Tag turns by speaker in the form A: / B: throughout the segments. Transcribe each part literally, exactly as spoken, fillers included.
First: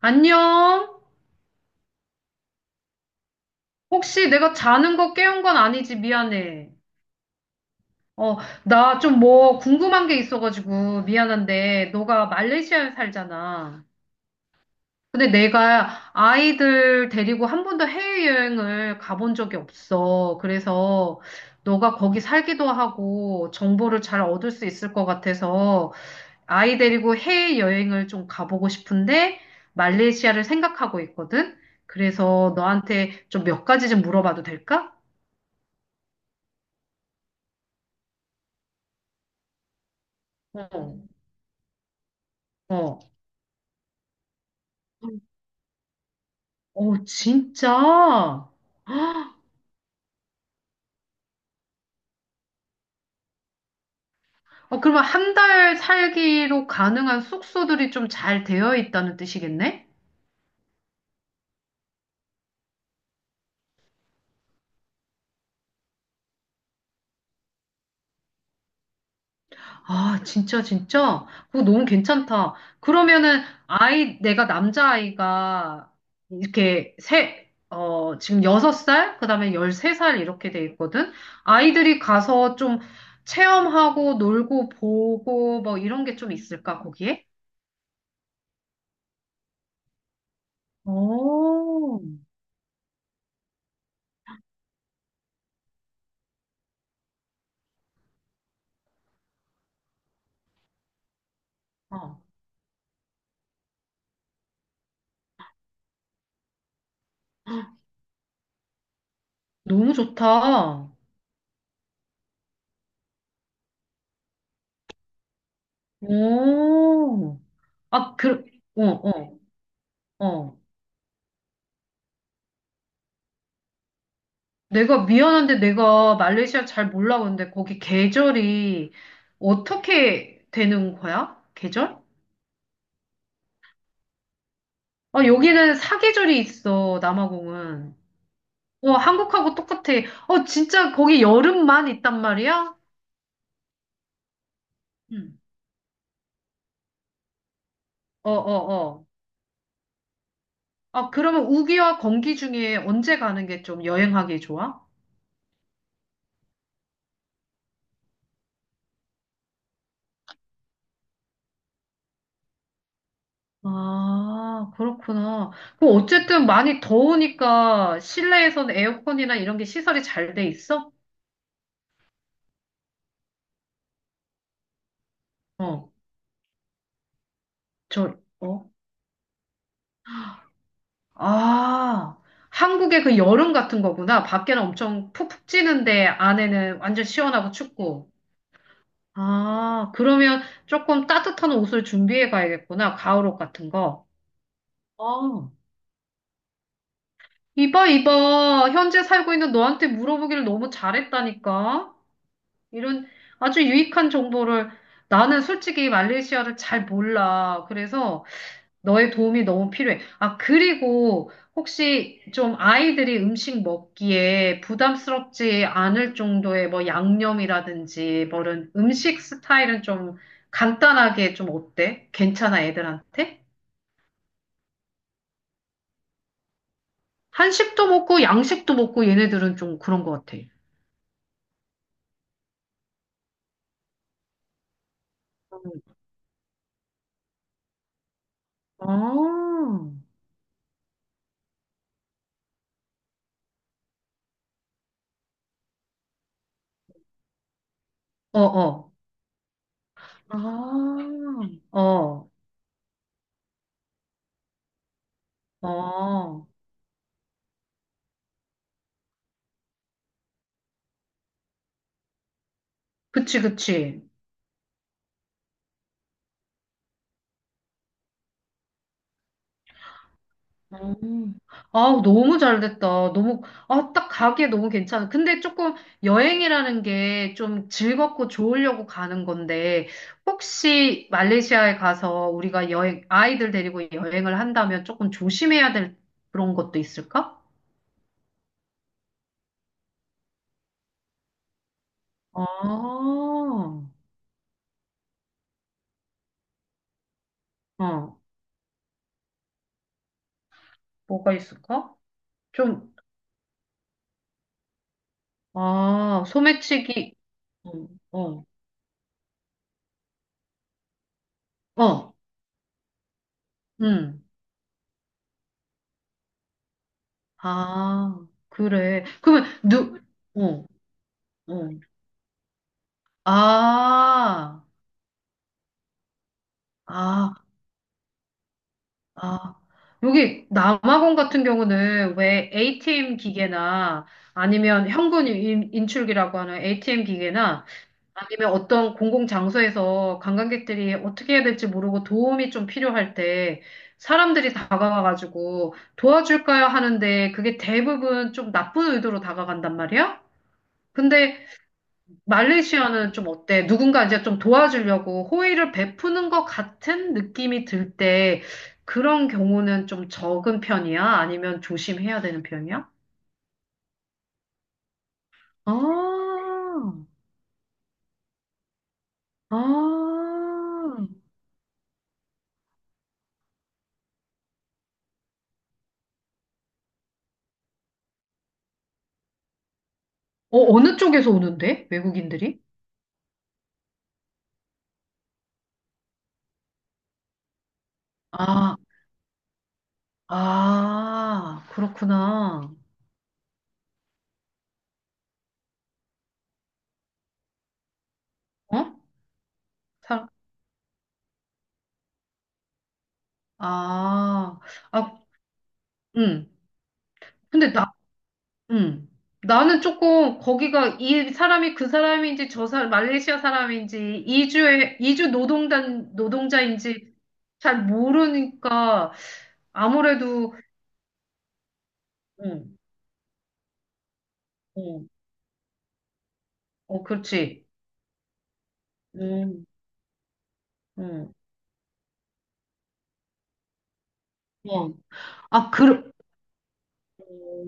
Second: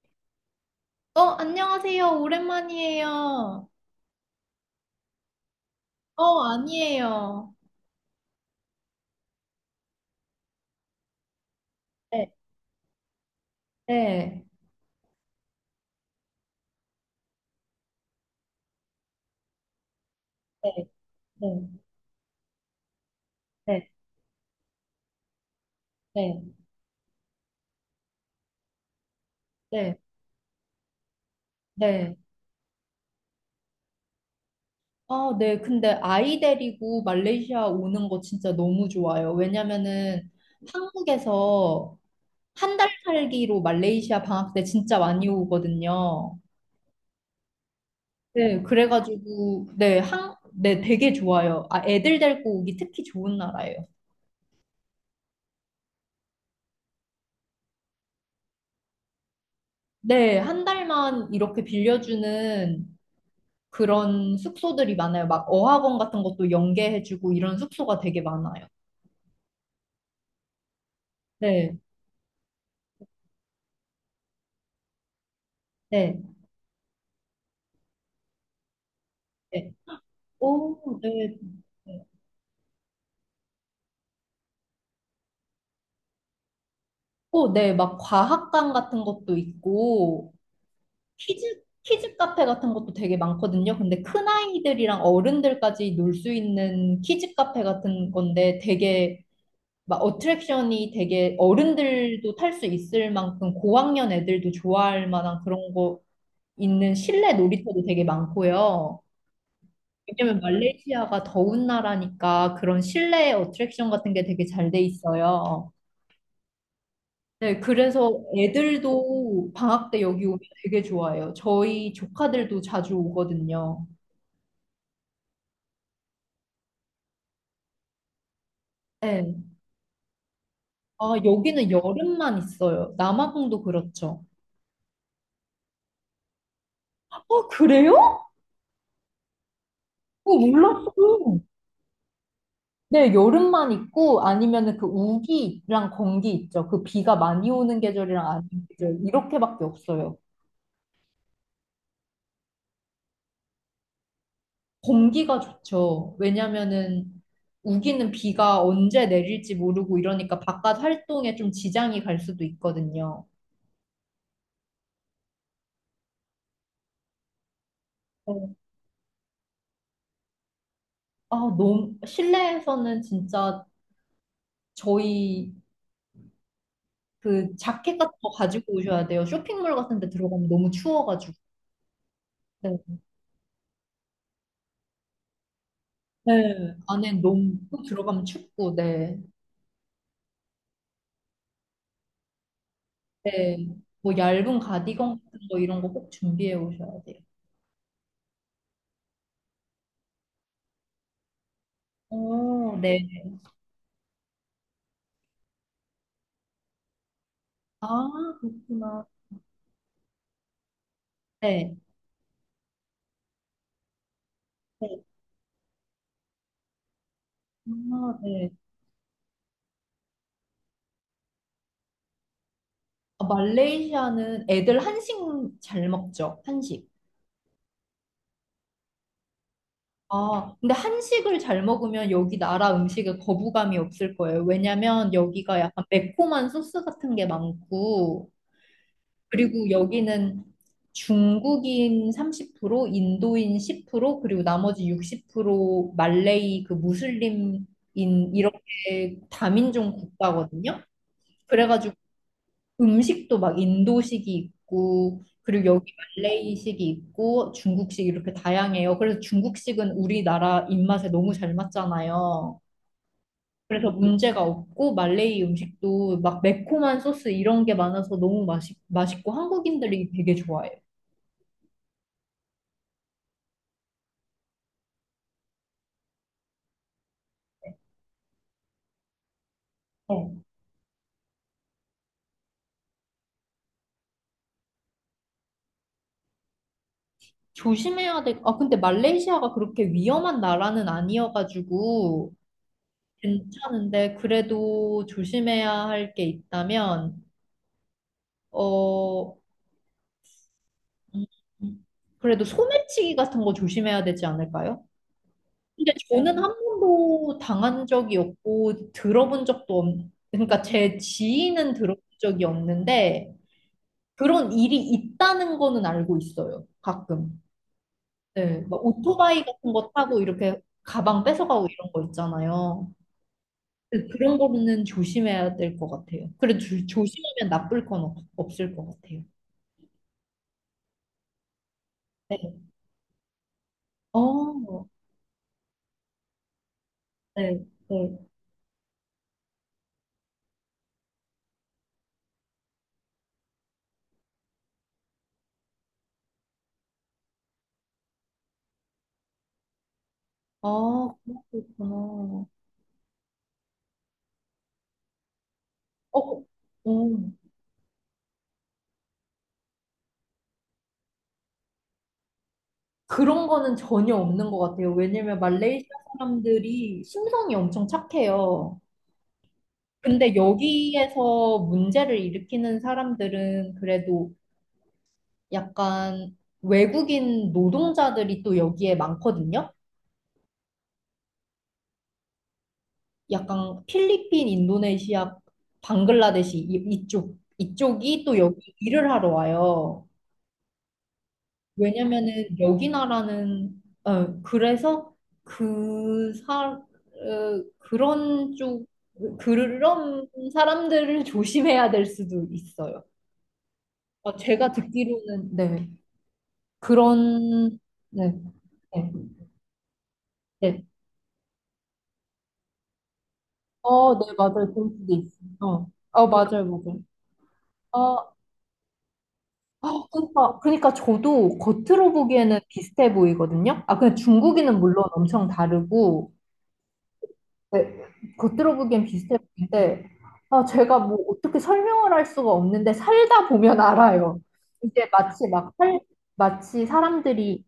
A: 안녕?
B: 어, 안녕하세요. 오랜만이에요.
A: 혹시 내가 자는 거 깨운 건 아니지?
B: 어,
A: 미안해.
B: 아니에요.
A: 어, 나 좀 뭐 궁금한 게 있어가지고 미안한데, 너가
B: 네,
A: 말레이시아에 살잖아.
B: 네,
A: 근데 내가 아이들 데리고 한 번도 해외여행을 가본 적이 없어.
B: 네,
A: 그래서
B: 네,
A: 너가 거기 살기도 하고
B: 네,
A: 정보를 잘 얻을 수 있을 것 같아서
B: 네,
A: 아이 데리고 해외여행을 좀 가보고 싶은데
B: 네,
A: 말레이시아를 생각하고 있거든?
B: 네.
A: 그래서 너한테 좀 몇 가지 좀 물어봐도 될까?
B: 아, 네. 근데 아이 데리고 말레이시아 오는 거 진짜 너무 좋아요. 왜냐면은
A: 어,
B: 한국에서 한 달
A: 어,
B: 살기로 말레이시아 방학 때 진짜 많이 오거든요.
A: 어, 진짜?
B: 네, 그래가지고, 네, 한, 네, 되게 좋아요. 아, 애들 데리고 오기 특히 좋은 나라예요.
A: 어, 그러면 한 달 살기로 가능한 숙소들이 좀 잘 되어 있다는 뜻이겠네?
B: 네, 한 달만 이렇게 빌려주는 그런 숙소들이 많아요. 막 어학원 같은 것도 연계해주고 이런 숙소가 되게 많아요.
A: 아, 진짜, 진짜? 그거
B: 네,
A: 너무 괜찮다. 그러면은, 아이, 내가 남자아이가
B: 네,
A: 이렇게 세, 어, 지금 여섯 살, 그다음에
B: 네.
A: 열세 살 이렇게 돼
B: 오,
A: 있거든?
B: 네.
A: 아이들이
B: 네.
A: 가서 좀 체험하고 놀고 보고 뭐 이런 게 좀 있을까, 거기에?
B: 오, 네. 막 과학관 같은 것도 있고, 키즈,
A: 오,
B: 키즈 카페 같은 것도 되게 많거든요. 근데 큰아이들이랑 어른들까지 놀 수 있는 키즈 카페 같은 건데 되게 막 어트랙션이 되게
A: 어,
B: 어른들도 탈 수 있을 만큼 고학년 애들도 좋아할 만한 그런 거 있는 실내 놀이터도 되게 많고요.
A: 너무
B: 왜냐면
A: 좋다.
B: 말레이시아가 더운 나라니까 그런 실내 어트랙션 같은 게 되게 잘 돼 있어요.
A: 오,
B: 네,
A: 아,
B: 그래서
A: 그, 어, 어,
B: 애들도 방학 때 여기 오면
A: 어.
B: 되게 좋아해요. 저희 조카들도 자주 오거든요.
A: 내가 미안한데 내가 말레이시아 잘 몰라. 근데 거기 계절이
B: 네.
A: 어떻게 되는
B: 아,
A: 거야?
B: 여기는
A: 계절?
B: 여름만 있어요. 남아공도 그렇죠.
A: 아, 여기는 사계절이 있어,
B: 어,
A: 남아공은.
B: 그래요?
A: 어, 한국하고 똑같아.
B: 어,
A: 어,
B: 몰랐어.
A: 진짜 거기 여름만 있단 말이야?
B: 네, 여름만 있고 아니면은 그
A: 응.
B: 우기랑 건기 있죠. 그 비가 많이 오는 계절이랑
A: 어,
B: 안 오는
A: 어,
B: 계절
A: 어.
B: 이렇게밖에 없어요.
A: 아, 그러면 우기와 건기 중에 언제 가는 게 좀 여행하기 좋아?
B: 공기가 좋죠. 왜냐면은 우기는 비가 언제 내릴지 모르고 이러니까 바깥 활동에 좀 지장이 갈 수도 있거든요.
A: 아, 그렇구나. 그 어쨌든 많이 더우니까
B: 어,
A: 실내에서는 에어컨이나 이런 게 시설이 잘 돼 있어?
B: 아, 너무 실내에서는 진짜 저희
A: 어,
B: 그 자켓 같은
A: 저,
B: 거
A: 어?
B: 가지고 오셔야 돼요. 쇼핑몰 같은 데 들어가면 너무 추워가지고.
A: 아,
B: 네.
A: 한국의 그 여름 같은 거구나. 밖에는 엄청 푹푹 찌는데
B: 네.
A: 안에는 완전
B: 안에
A: 시원하고
B: 너무 또
A: 춥고.
B: 들어가면 춥고, 네.
A: 아, 그러면 조금 따뜻한 옷을 준비해 가야겠구나. 가을옷
B: 네.
A: 같은 거.
B: 뭐 얇은
A: 아,
B: 가디건 같은 거 이런 거 꼭 준비해 오셔야 돼요.
A: 이봐, 이봐. 현재 살고 있는 너한테 물어보기를 너무 잘했다니까.
B: 오, 네.
A: 이런 아주 유익한 정보를. 나는 솔직히 말레이시아를 잘 몰라. 그래서
B: 아, 그렇구나.
A: 너의 도움이 너무 필요해. 아, 그리고
B: 네.
A: 혹시 좀 아이들이 음식 먹기에
B: 네.
A: 부담스럽지 않을 정도의 뭐
B: 아,
A: 양념이라든지 뭐
B: 네.
A: 이런 음식 스타일은 좀 간단하게 좀 어때? 괜찮아,
B: 아,
A: 애들한테?
B: 말레이시아는 애들 한식 잘 먹죠? 한식.
A: 한식도 먹고 양식도 먹고 얘네들은 좀 그런 것 같아.
B: 아, 근데 한식을 잘 먹으면 여기 나라 음식에 거부감이 없을 거예요. 왜냐면 여기가 약간 매콤한 소스 같은 게 많고,
A: 어,
B: 그리고 여기는 중국인 삼십 퍼센트, 인도인 십 퍼센트, 그리고 나머지 육십 퍼센트 말레이 그 무슬림인
A: 어, 어.
B: 이렇게 다민족 국가거든요.
A: 아,
B: 그래가지고
A: 어,
B: 음식도 막 인도식이 있고, 그리고 음. 여기
A: 어.
B: 말레이식이 있고, 중국식 이렇게 다양해요. 그래서 중국식은 우리나라 입맛에 너무 잘 맞잖아요.
A: 그치,
B: 그래서
A: 그치.
B: 문제가 없고, 말레이 음식도 막 매콤한 소스 이런 게 많아서 너무 맛있, 맛있고, 한국인들이 되게 좋아해요.
A: 음. 아, 너무 잘 됐다. 너무, 아, 딱 가기에 너무 괜찮아. 근데 조금 여행이라는 게 좀 즐겁고 좋으려고 가는 건데,
B: 어.
A: 혹시 말레이시아에 가서 우리가 여행, 아이들 데리고 여행을 한다면 조금 조심해야 될 그런 것도 있을까?
B: 조심해야 돼. 아, 근데 말레이시아가 그렇게 위험한 나라는 아니어가지고,
A: 아, 어,
B: 괜찮은데, 그래도 조심해야 할 게 있다면. 어,
A: 뭐가
B: 음.
A: 있을까?
B: 그래도
A: 좀,
B: 소매치기 같은 거 조심해야 되지 않을까요? 근데
A: 아,
B: 저는 한
A: 소매치기,
B: 번도 당한
A: 어,
B: 적이
A: 어,
B: 없고 들어본 적도 없, 그러니까 제 지인은 들어본
A: 어,
B: 적이 없는데
A: 음,
B: 그런 일이 있다는 거는 알고 있어요. 가끔.
A: 아,
B: 네, 막
A: 그래.
B: 오토바이
A: 그러면,
B: 같은 거
A: 누,
B: 타고 이렇게
A: 어.
B: 가방 뺏어가고
A: 어.
B: 이런 거 있잖아요. 네, 그런
A: 아,
B: 거는 조심해야 될 것 같아요. 그래도 조-
A: 아,
B: 조심하면 나쁠 건 없, 없을 것 같아요.
A: 아. 여기 남아공 같은 경우는 왜
B: 네.
A: 에이티엠 기계나
B: 어,
A: 아니면 현금 인- 인출기라고 하는 에이티엠
B: 네,
A: 기계나
B: 네.
A: 아니면 어떤 공공 장소에서 관광객들이 어떻게 해야 될지 모르고 도움이 좀 필요할 때 사람들이 다가와가지고 도와줄까요 하는데 그게 대부분 좀 나쁜 의도로 다가간단 말이야?
B: 아,
A: 근데
B: 그렇구나.
A: 말레이시아는 좀 어때? 누군가 이제 좀 도와주려고 호의를 베푸는
B: 어,
A: 것 같은
B: 음
A: 느낌이 들 때 그런 경우는 좀 적은 편이야? 아니면 조심해야 되는 편이야?
B: 그런 거는 전혀 없는 것 같아요. 왜냐면 말레이시아
A: 아,
B: 사람들이 심성이 엄청 착해요.
A: 아.
B: 근데 여기에서 문제를 일으키는 사람들은 그래도 약간 외국인 노동자들이 또 여기에 많거든요.
A: 어, 어느 쪽에서 오는데? 외국인들이?
B: 약간 필리핀, 인도네시아, 방글라데시 이- 이쪽, 이쪽이 또 여기
A: 아,
B: 일을 하러 와요.
A: 아,
B: 왜냐면은
A: 그렇구나.
B: 여기 나라는 어 그래서 그 사, 어, 그런
A: 어?
B: 쪽 그런
A: 사,
B: 사람들을 조심해야 될 수도 있어요. 어,
A: 아,
B: 제가
A: 아,
B: 듣기로는, 네.
A: 음. 근데
B: 그런 네,
A: 음.
B: 네,
A: 나는 조금
B: 네.
A: 거기가 이 사람이 그 사람인지 저 사람, 말레이시아
B: 어,
A: 사람인지
B: 네, 맞아요. 그런
A: 이주에
B: 수도
A: 이주
B: 있어요. 어,
A: 노동단
B: 어 맞아요, 맞아요.
A: 노동자인지 잘
B: 어,
A: 모르니까
B: 아,
A: 아무래도.
B: 그러니까, 그러니까 저도 겉으로 보기에는
A: 음,
B: 비슷해 보이거든요. 아, 근데 중국인은 물론
A: 음.
B: 엄청 다르고.
A: 어, 그렇지.
B: 네, 겉으로 보기엔 비슷해
A: 음,
B: 보이는데, 아, 제가 뭐
A: 음.
B: 어떻게 설명을 할 수가 없는데, 살다 보면 알아요.
A: 어.
B: 이제 마치
A: 아,
B: 막 살,
A: 그,
B: 마치 사람들이,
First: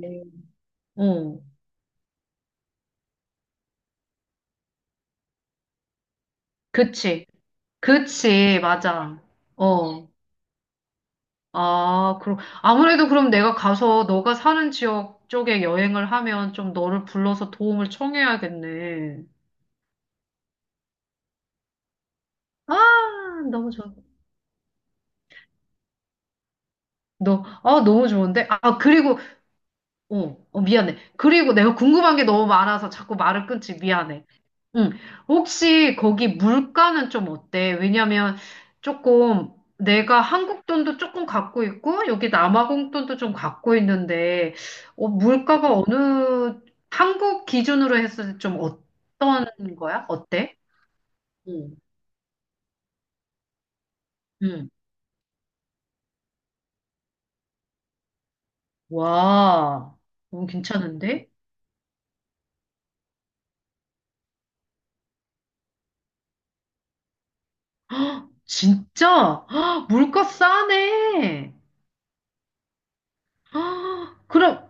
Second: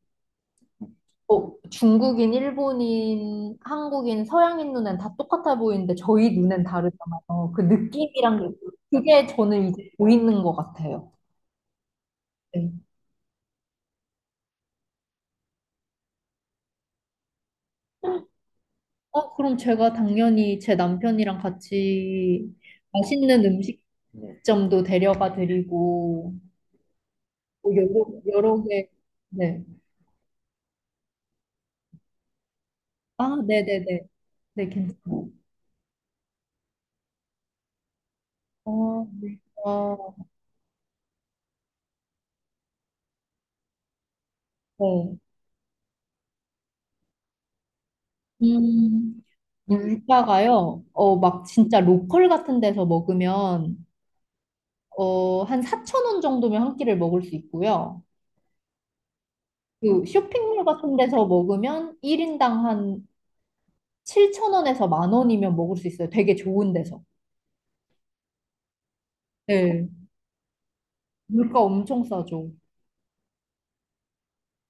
A: 어,
B: 어, 중국인, 일본인, 한국인, 서양인 눈엔 다 똑같아 보이는데, 저희 눈엔
A: 그치.
B: 다르잖아요. 그 느낌이란 게,
A: 그치, 맞아.
B: 그게 저는 이제
A: 어.
B: 보이는 것 같아요.
A: 아, 그럼
B: 네.
A: 아무래도 그럼 내가 가서 너가 사는 지역 쪽에 여행을 하면 좀 너를 불러서 도움을 청해야겠네.
B: 어, 그럼 제가 당연히 제 남편이랑 같이
A: 아,
B: 맛있는
A: 너무 좋아.
B: 음식점도 데려가 드리고,
A: 너,
B: 뭐
A: 아,
B: 여러,
A: 너무 좋은데?
B: 여러
A: 아,
B: 개,
A: 그리고,
B: 네.
A: 어, 어, 미안해. 그리고 내가 궁금한 게 너무 많아서 자꾸
B: 아,
A: 말을 끊지,
B: 네네네.
A: 미안해.
B: 네,
A: 응.
B: 괜찮아요.
A: 혹시 거기 물가는 좀 어때? 왜냐면
B: 어,
A: 조금
B: 어,
A: 내가 한국 돈도 조금 갖고 있고, 여기 남아공 돈도 좀 갖고 있는데, 어,
B: 네.
A: 물가가 어느, 한국 기준으로 했을 때 좀
B: 음,
A: 어떤 거야? 어때?
B: 물가가요, 어, 막
A: 응.
B: 진짜 로컬 같은 데서 먹으면,
A: 응.
B: 어, 한 사천 원 정도면 한 끼를 먹을 수 있고요.
A: 와,
B: 그
A: 너무
B: 쇼핑몰 같은 데서
A: 괜찮은데?
B: 먹으면 일 인당 한 칠천 원에서 만 원이면 먹을 수 있어요. 되게 좋은 데서.
A: 진짜? 헉,
B: 네.
A: 물가 싸네.
B: 물가 엄청 싸죠.
A: 헉, 그럼,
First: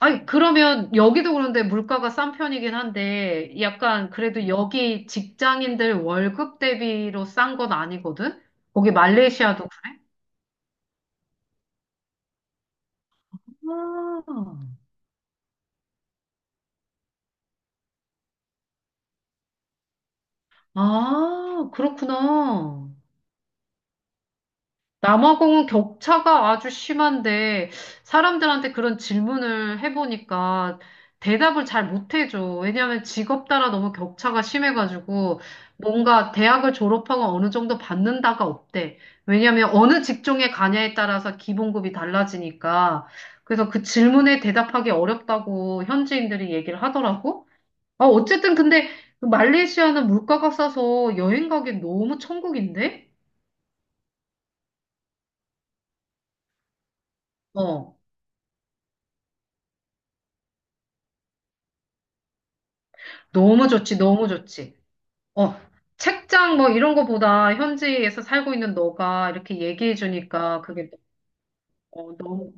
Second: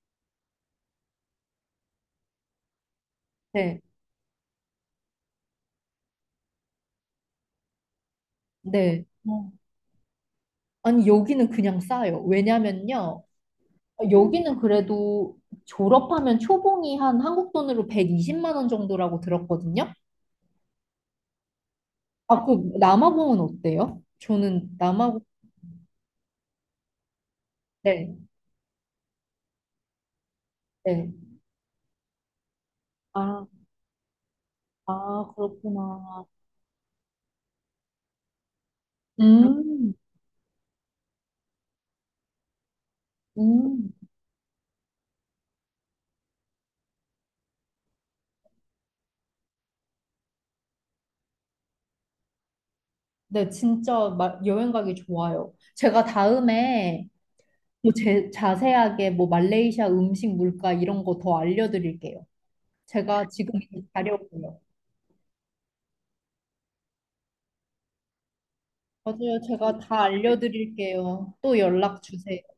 A: 아니, 그러면 여기도 그런데 물가가 싼 편이긴 한데,
B: 네.
A: 약간 그래도 여기 직장인들 월급 대비로 싼 건 아니거든? 거기
B: 네. 어.
A: 말레이시아도 그래?
B: 아니, 여기는 그냥 싸요. 왜냐면요, 어, 여기는
A: 아,
B: 그래도 졸업하면 초봉이 한 한국 돈으로 백이십만 원 정도라고 들었거든요.
A: 아,
B: 아, 그
A: 그렇구나.
B: 남아공은 어때요? 저는 남아공,
A: 남아공은 격차가 아주 심한데
B: 네,
A: 사람들한테 그런 질문을 해보니까
B: 네.
A: 대답을 잘 못해줘. 왜냐하면
B: 아,
A: 직업 따라 너무 격차가
B: 아,
A: 심해가지고
B: 그렇구나.
A: 뭔가 대학을 졸업하고 어느 정도 받는다가 없대. 왜냐하면
B: 음,
A: 어느 직종에 가냐에 따라서 기본급이 달라지니까. 그래서 그
B: 음.
A: 질문에 대답하기 어렵다고 현지인들이 얘기를 하더라고. 아, 어쨌든 근데 그 말레이시아는 물가가 싸서 여행 가기 너무 천국인데?
B: 네, 진짜 마- 여행 가기 좋아요. 제가 다음에 뭐
A: 어.
B: 제, 자세하게 뭐 말레이시아 음식 물가 이런 거 더 알려드릴게요. 제가 지금
A: 너무
B: 이
A: 좋지,
B: 자고
A: 너무
B: 요
A: 좋지. 어, 책장 뭐 이런 거보다 현지에서 살고 있는 너가
B: 맞아요.
A: 이렇게
B: 제가
A: 얘기해
B: 다
A: 주니까 그게.
B: 알려드릴게요. 또 연락
A: 어,
B: 주세요.
A: 너무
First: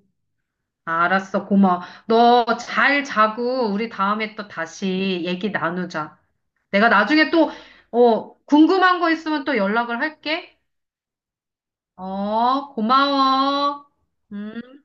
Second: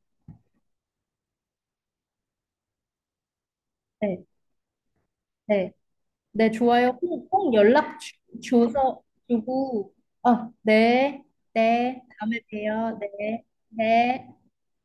A: 알았어, 고마워. 너 잘 자고 우리
B: 네,
A: 다음에 또 다시 얘기
B: 네.
A: 나누자.
B: 네,
A: 내가
B: 좋아요. 꼭,
A: 나중에 또
B: 꼭 연락 주,
A: 어, 궁금한
B: 줘서
A: 거 있으면 또
B: 주고,
A: 연락을
B: 어,
A: 할게.
B: 네, 네, 다음에
A: 어,
B: 봬요. 네,
A: 고마워.
B: 네.
A: 음.